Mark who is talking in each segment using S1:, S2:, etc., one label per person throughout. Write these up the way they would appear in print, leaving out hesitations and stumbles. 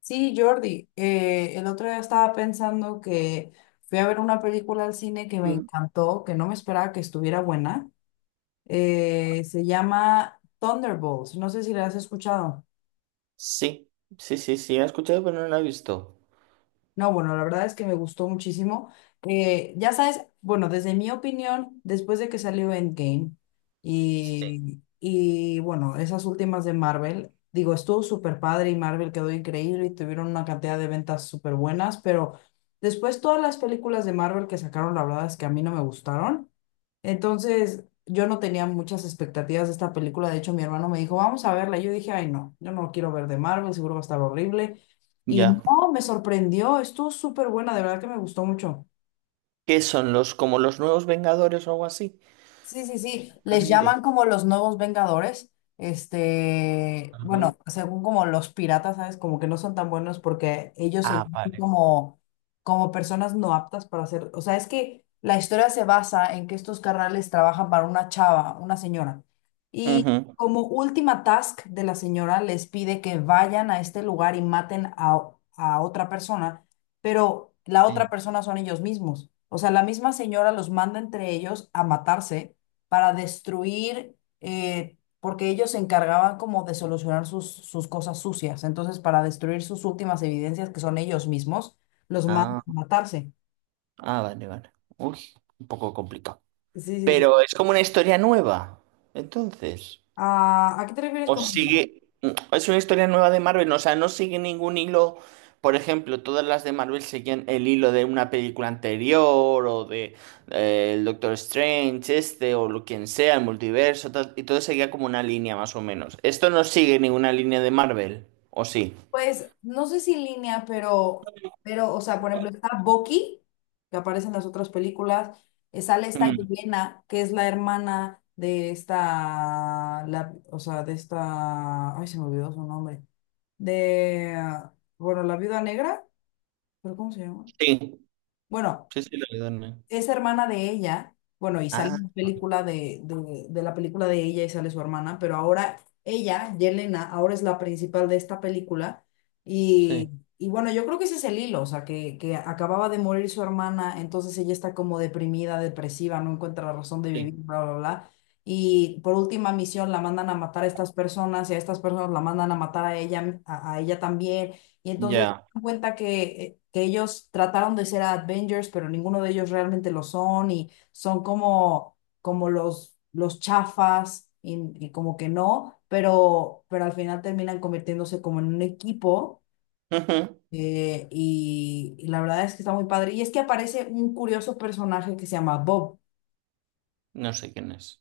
S1: Sí, Jordi, el otro día estaba pensando que fui a ver una película al cine que me
S2: Mm.
S1: encantó, que no me esperaba que estuviera buena. Se llama Thunderbolts, no sé si la has escuchado.
S2: Sí, sí, sí, sí, he escuchado, pero no la he visto.
S1: No, bueno, la verdad es que me gustó muchísimo. Ya sabes, bueno, desde mi opinión, después de que salió Endgame y bueno, esas últimas de Marvel, digo, estuvo súper padre y Marvel quedó increíble y tuvieron una cantidad de ventas súper buenas, pero después todas las películas de Marvel que sacaron, la verdad es que a mí no me gustaron. Entonces, yo no tenía muchas expectativas de esta película. De hecho, mi hermano me dijo, vamos a verla. Y yo dije, ay, no, yo no quiero ver de Marvel, seguro va a estar horrible. Y
S2: Ya.
S1: no, me sorprendió, estuvo súper buena, de verdad que me gustó mucho.
S2: ¿Qué son como los nuevos Vengadores o algo así?
S1: Sí, sí, sí, les
S2: Avengers.
S1: llaman como los nuevos Vengadores, este,
S2: Ah,
S1: bueno, según como los piratas, ¿sabes? Como que no son tan buenos porque ellos se
S2: ah,
S1: llaman
S2: vale.
S1: como, como personas no aptas para hacer, o sea, es que la historia se basa en que estos carnales trabajan para una chava, una señora, y
S2: Ujú.
S1: como última task de la señora les pide que vayan a este lugar y maten a otra persona, pero la
S2: Sí.
S1: otra persona son ellos mismos. O sea, la misma señora los manda entre ellos a matarse para destruir, porque ellos se encargaban como de solucionar sus cosas sucias. Entonces, para destruir sus últimas evidencias, que son ellos mismos, los manda
S2: Ah,
S1: a matarse.
S2: ah, vale, vale. Uy, un poco complicado.
S1: Sí, sí, sí.
S2: Pero es como una historia nueva, entonces.
S1: Ah, ¿a qué te refieres
S2: O
S1: con...
S2: sigue, es una historia nueva de Marvel, ¿no? O sea, no sigue ningún hilo, por ejemplo, todas las de Marvel siguen el hilo de una película anterior o de el Doctor Strange, este o lo quien sea, el multiverso, tal, y todo seguía como una línea más o menos. Esto no sigue ninguna línea de Marvel, ¿o sí?
S1: Pues no sé si línea, pero, o sea, por ejemplo, está Bucky, que aparece en las otras películas, sale esta
S2: Mm,
S1: Yelena, que es la hermana de esta, la, o sea, de esta, ay, se me olvidó su nombre, de, ah, bueno, la viuda negra, pero ¿cómo se llama?
S2: sí,
S1: Bueno,
S2: sí, sí, lo de Donner.
S1: es hermana de ella, bueno, y sale
S2: Ah,
S1: en la película de la película de ella y sale su hermana, pero ahora ella, Yelena, ahora es la principal de esta película y,
S2: sí,
S1: y bueno, yo creo que ese es el hilo, o sea, que acababa de morir su hermana, entonces ella está como deprimida, depresiva, no encuentra la razón de vivir,
S2: sí,
S1: bla, bla, bla. Y por última misión la mandan a matar a estas personas y a estas personas la mandan a matar a ella, a ella también. Y entonces
S2: ya.
S1: cuenta que ellos trataron de ser Avengers, pero ninguno de ellos realmente lo son y son como, como los chafas y como que no, pero al final terminan convirtiéndose como en un equipo,
S2: Ujú.
S1: y la verdad es que está muy padre. Y es que aparece un curioso personaje que se llama Bob.
S2: No sé quién es.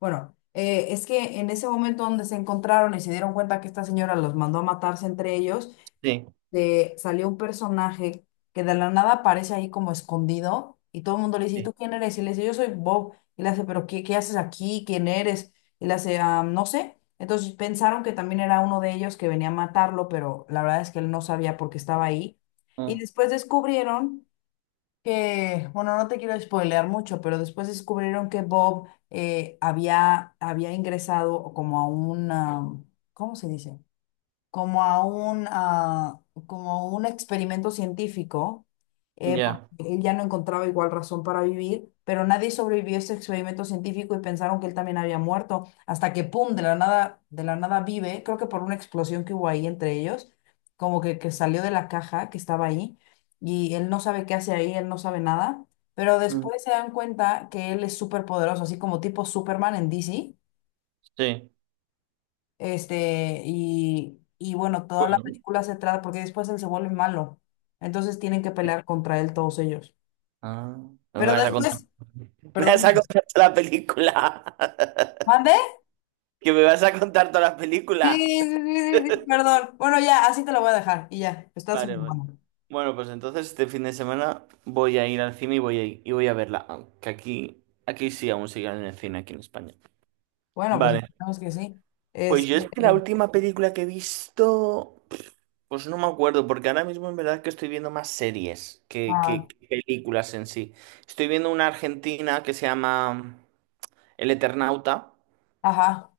S1: Bueno, es que en ese momento donde se encontraron y se dieron cuenta que esta señora los mandó a matarse entre ellos,
S2: Sí,
S1: de salió un personaje que de la nada aparece ahí como escondido y todo el mundo le dice, ¿y
S2: sí.
S1: tú quién eres? Y le dice, yo soy Bob. Y le hace, ¿pero qué, qué haces aquí? ¿Quién eres? Y le hace, "Ah, no sé". Entonces pensaron que también era uno de ellos que venía a matarlo, pero la verdad es que él no sabía por qué estaba ahí. Y
S2: Mm,
S1: después descubrieron que, bueno, no te quiero spoilear mucho, pero después descubrieron que Bob, había ingresado como a una, ¿cómo se dice? Como a un, ah, como un experimento científico, porque
S2: ya.
S1: él ya no encontraba igual razón para vivir, pero nadie sobrevivió a ese experimento científico y pensaron que él también había muerto, hasta que, ¡pum!, de la nada vive, creo que por una explosión que hubo ahí entre ellos, como que salió de la caja que estaba ahí, y él no sabe qué hace ahí, él no sabe nada, pero
S2: Mm,
S1: después se dan cuenta que él es súper poderoso, así como tipo Superman en DC,
S2: sí.
S1: este, y bueno, toda la
S2: Bueno.
S1: película se trata, porque después él se vuelve malo. Entonces tienen que pelear contra él todos ellos.
S2: Ah, no me
S1: Pero
S2: vas a contar.
S1: después,
S2: Me vas a
S1: perdón,
S2: contar toda la película.
S1: ¿mande?
S2: Que me vas a contar toda la
S1: Sí,
S2: película.
S1: sí, sí, sí, sí, perdón. Bueno, ya, así te lo voy a dejar y ya, está súper
S2: Vale, vale.
S1: bueno.
S2: Bueno, pues entonces este fin de semana voy a ir al cine y voy a verla. Que aquí sí aún siguen en el cine, aquí en España.
S1: Bueno, pues
S2: Vale.
S1: esperemos que sí.
S2: Pues
S1: Este,
S2: yo es que la última película que he visto, pues no me acuerdo, porque ahora mismo en verdad que estoy viendo más series que, que-
S1: ah,
S2: que películas en sí. Estoy viendo una argentina que se llama El Eternauta.
S1: ajá,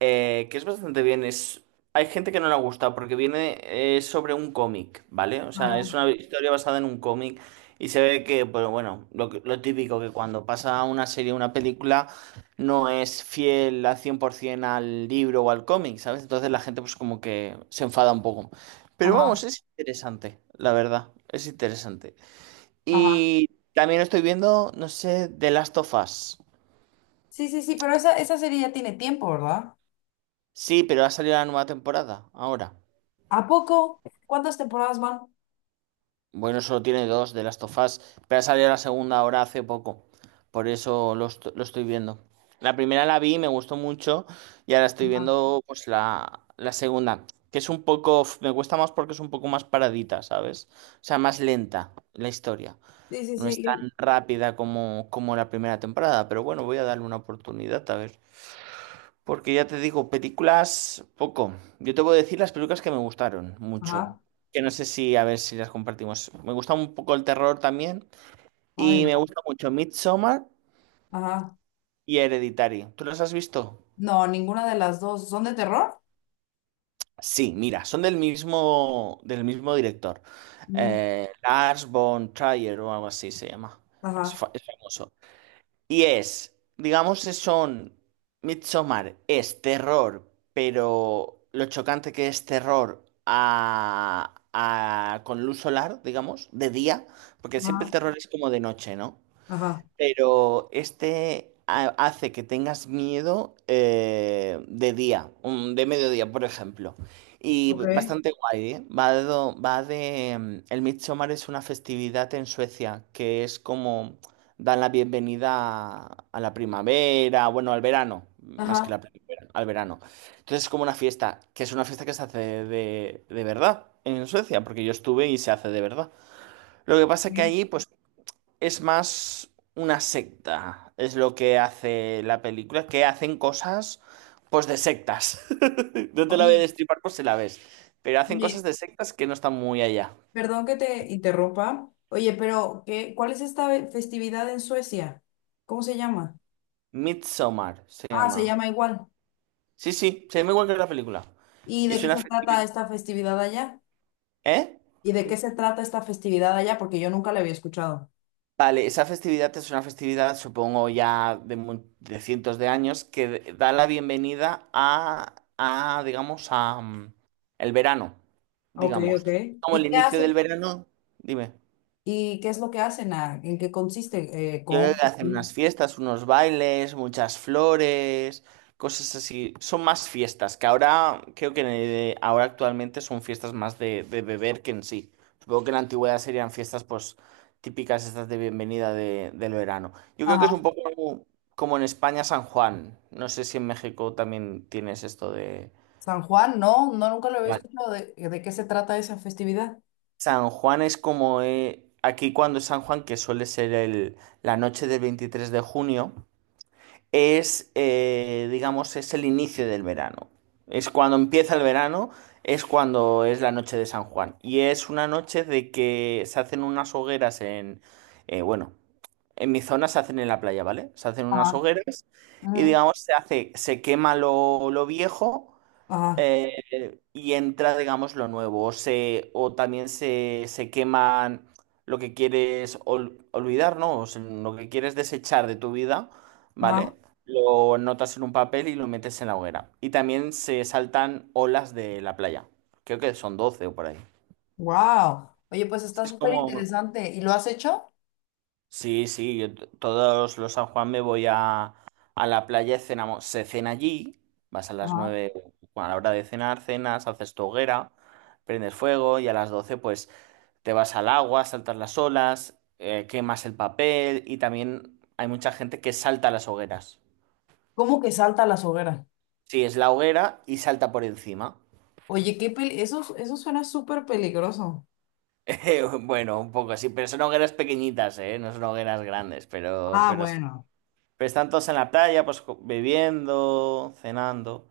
S2: Que es bastante bien. Hay gente que no le ha gustado porque viene sobre un cómic, ¿vale? O sea, es
S1: ajá,
S2: una historia basada en un cómic y se ve que, pues bueno, lo típico que cuando pasa una serie, o una película, no es fiel al 100% al libro o al cómic, ¿sabes? Entonces la gente pues como que se enfada un poco. Pero
S1: ajá,
S2: vamos, es interesante, la verdad, es interesante.
S1: ajá.
S2: Y también estoy viendo, no sé, The Last of Us.
S1: Sí, sí, sí, pero esa serie ya tiene tiempo, ¿verdad?
S2: Sí, pero ha salido la nueva temporada ahora.
S1: ¿A poco? ¿Cuántas temporadas van?
S2: Bueno, solo tiene dos de Last of Us, pero ha salido la segunda ahora hace poco. Por eso lo estoy viendo. La primera la vi, me gustó mucho, y ahora estoy
S1: Ajá.
S2: viendo pues la segunda, que es un poco, me cuesta más porque es un poco más paradita, ¿sabes? O sea, más lenta la historia.
S1: Sí, sí,
S2: No es
S1: sí.
S2: tan rápida como la primera temporada, pero bueno, voy a darle una oportunidad a ver. Porque ya te digo, películas poco. Yo te voy a decir las películas que me gustaron mucho.
S1: Ajá.
S2: Que no sé si, a ver si las compartimos. Me gusta un poco el terror también.
S1: Ay,
S2: Y me
S1: no.
S2: gusta mucho Midsommar
S1: Ajá.
S2: y Hereditary. ¿Tú las has visto?
S1: No, ninguna de las dos. ¿Son de terror?
S2: Sí, mira, son del mismo director.
S1: Ujú.
S2: Lars von Trier o algo así se llama. Es,
S1: Ajá,
S2: fa- es famoso. Y es, digamos, son Midsommar es terror, pero lo chocante que es terror a con luz solar, digamos, de día, porque siempre el
S1: ajá,
S2: terror es como de noche, ¿no?
S1: ajá,
S2: Pero este hace que tengas miedo de día, de mediodía, por ejemplo. Y
S1: ok.
S2: bastante guay, ¿eh? Va de el Midsommar es una festividad en Suecia que es como dan la bienvenida a la primavera, bueno, al verano, más que
S1: Ajá.
S2: la primavera, al verano. Entonces es como una fiesta, que es una fiesta que se hace de verdad en Suecia, porque yo estuve y se hace de verdad. Lo que pasa que
S1: Ok.
S2: allí, pues es más una secta, es lo que hace la película, que hacen cosas pues de sectas. No te la voy a
S1: Oye,
S2: destripar por si la ves, pero hacen cosas
S1: Oye,
S2: de sectas que no están muy allá.
S1: perdón que te interrumpa. Oye, pero ¿qué, cuál es esta ve- festividad en Suecia? ¿Cómo se llama?
S2: Midsommar se
S1: Ah, se
S2: llama.
S1: llama igual.
S2: Sí, sí, se llama igual que la película.
S1: ¿Y
S2: Y
S1: de qué
S2: suena...
S1: se
S2: fe-
S1: trata esta festividad allá?
S2: ¿Eh?
S1: ¿Y de qué se trata esta festividad allá? Porque yo nunca la había escuchado.
S2: Vale, esa festividad es una festividad, supongo, ya de cientos de años, que da la bienvenida a, digamos, a el verano,
S1: Ok,
S2: digamos.
S1: ok.
S2: Como
S1: ¿Y
S2: el
S1: qué
S2: inicio
S1: hacen?
S2: del verano, dime.
S1: ¿Y qué es lo que hacen? Ah, ¿en qué consiste?
S2: Yo creo
S1: Con...
S2: que hacen unas fiestas, unos bailes, muchas flores, cosas así. Son más fiestas, que ahora creo que en ahora actualmente son fiestas más de beber que en sí. Supongo que en la antigüedad serían fiestas pues típicas estas de bienvenida del verano. Yo creo que es
S1: Ajá.
S2: un poco como en España San Juan. No sé si en México también tienes esto de.
S1: San Juan, no, no, nunca lo había
S2: Vale.
S1: escuchado de qué se trata esa festividad.
S2: San Juan es como aquí cuando es San Juan, que suele ser la noche del 23 de junio. Es, digamos, es el inicio del verano. Es cuando empieza el verano, es cuando es la noche de San Juan. Y es una noche de que se hacen unas hogueras bueno, en mi zona se hacen en la playa, ¿vale? Se hacen unas
S1: Ajá,
S2: hogueras y,
S1: ujú,
S2: digamos, se hace, se quema lo viejo
S1: ajá,
S2: y entra, digamos, lo nuevo. O también se queman lo que quieres olvidar, ¿no? O sea, lo que quieres desechar de tu vida,
S1: ajá,
S2: ¿vale? Lo notas en un papel y lo metes en la hoguera. Y también se saltan olas de la playa. Creo que son 12 o por ahí.
S1: wow. Oye, pues está
S2: Es
S1: súper
S2: como
S1: interesante. ¿Y lo has hecho?
S2: Sí, sí, yo todos los San Juan me voy a la playa, cenamos, se cena allí, vas a las
S1: Ajá.
S2: 9. Bueno, a la hora de cenar, cenas, haces tu hoguera, prendes fuego y a las 12, pues te vas al agua, saltas las olas, quemas el papel y también hay mucha gente que salta las hogueras.
S1: ¿Cómo que salta a las hogueras?
S2: Sí, es la hoguera y salta por encima.
S1: Oye, qué pel- eso suena súper peligroso.
S2: Bueno, un poco así, pero son hogueras pequeñitas, ¿eh? No son hogueras grandes, pero,
S1: Ah,
S2: pero sí.
S1: bueno.
S2: Pero están todos en la playa, pues bebiendo, cenando.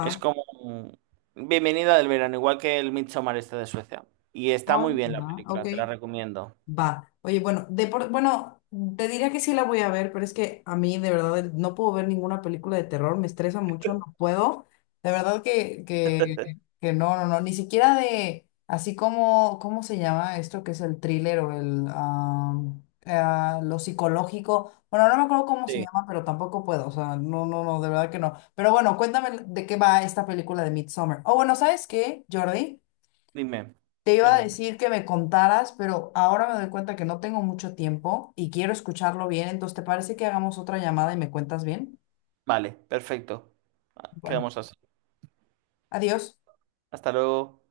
S2: Es como bienvenida del verano, igual que el Midsommar este de Suecia. Y está muy
S1: Ay,
S2: bien la
S1: ajá, ok.
S2: película, te la recomiendo.
S1: Va. Oye, bueno, de por- bueno, te diría que sí la voy a ver, pero es que a mí de verdad el- no puedo ver ninguna película de terror, me estresa mucho, no puedo. De verdad que no, no, no, ni siquiera de, así como, ¿cómo se llama esto que es el thriller o el, ah, ah, lo psicológico? Bueno, no me acuerdo cómo se
S2: Sí.
S1: llama, pero tampoco puedo, o sea, no, no, no, de verdad que no. Pero bueno, cuéntame de qué va esta película de Midsommar. Oh, bueno, ¿sabes qué, Jordi?
S2: Dime.
S1: Te iba a
S2: Melinda.
S1: decir que me contaras, pero ahora me doy cuenta que no tengo mucho tiempo y quiero escucharlo bien. Entonces, ¿te parece que hagamos otra llamada y me cuentas bien?
S2: Vale, perfecto.
S1: Bueno,
S2: Quedamos así.
S1: adiós.
S2: Hasta luego.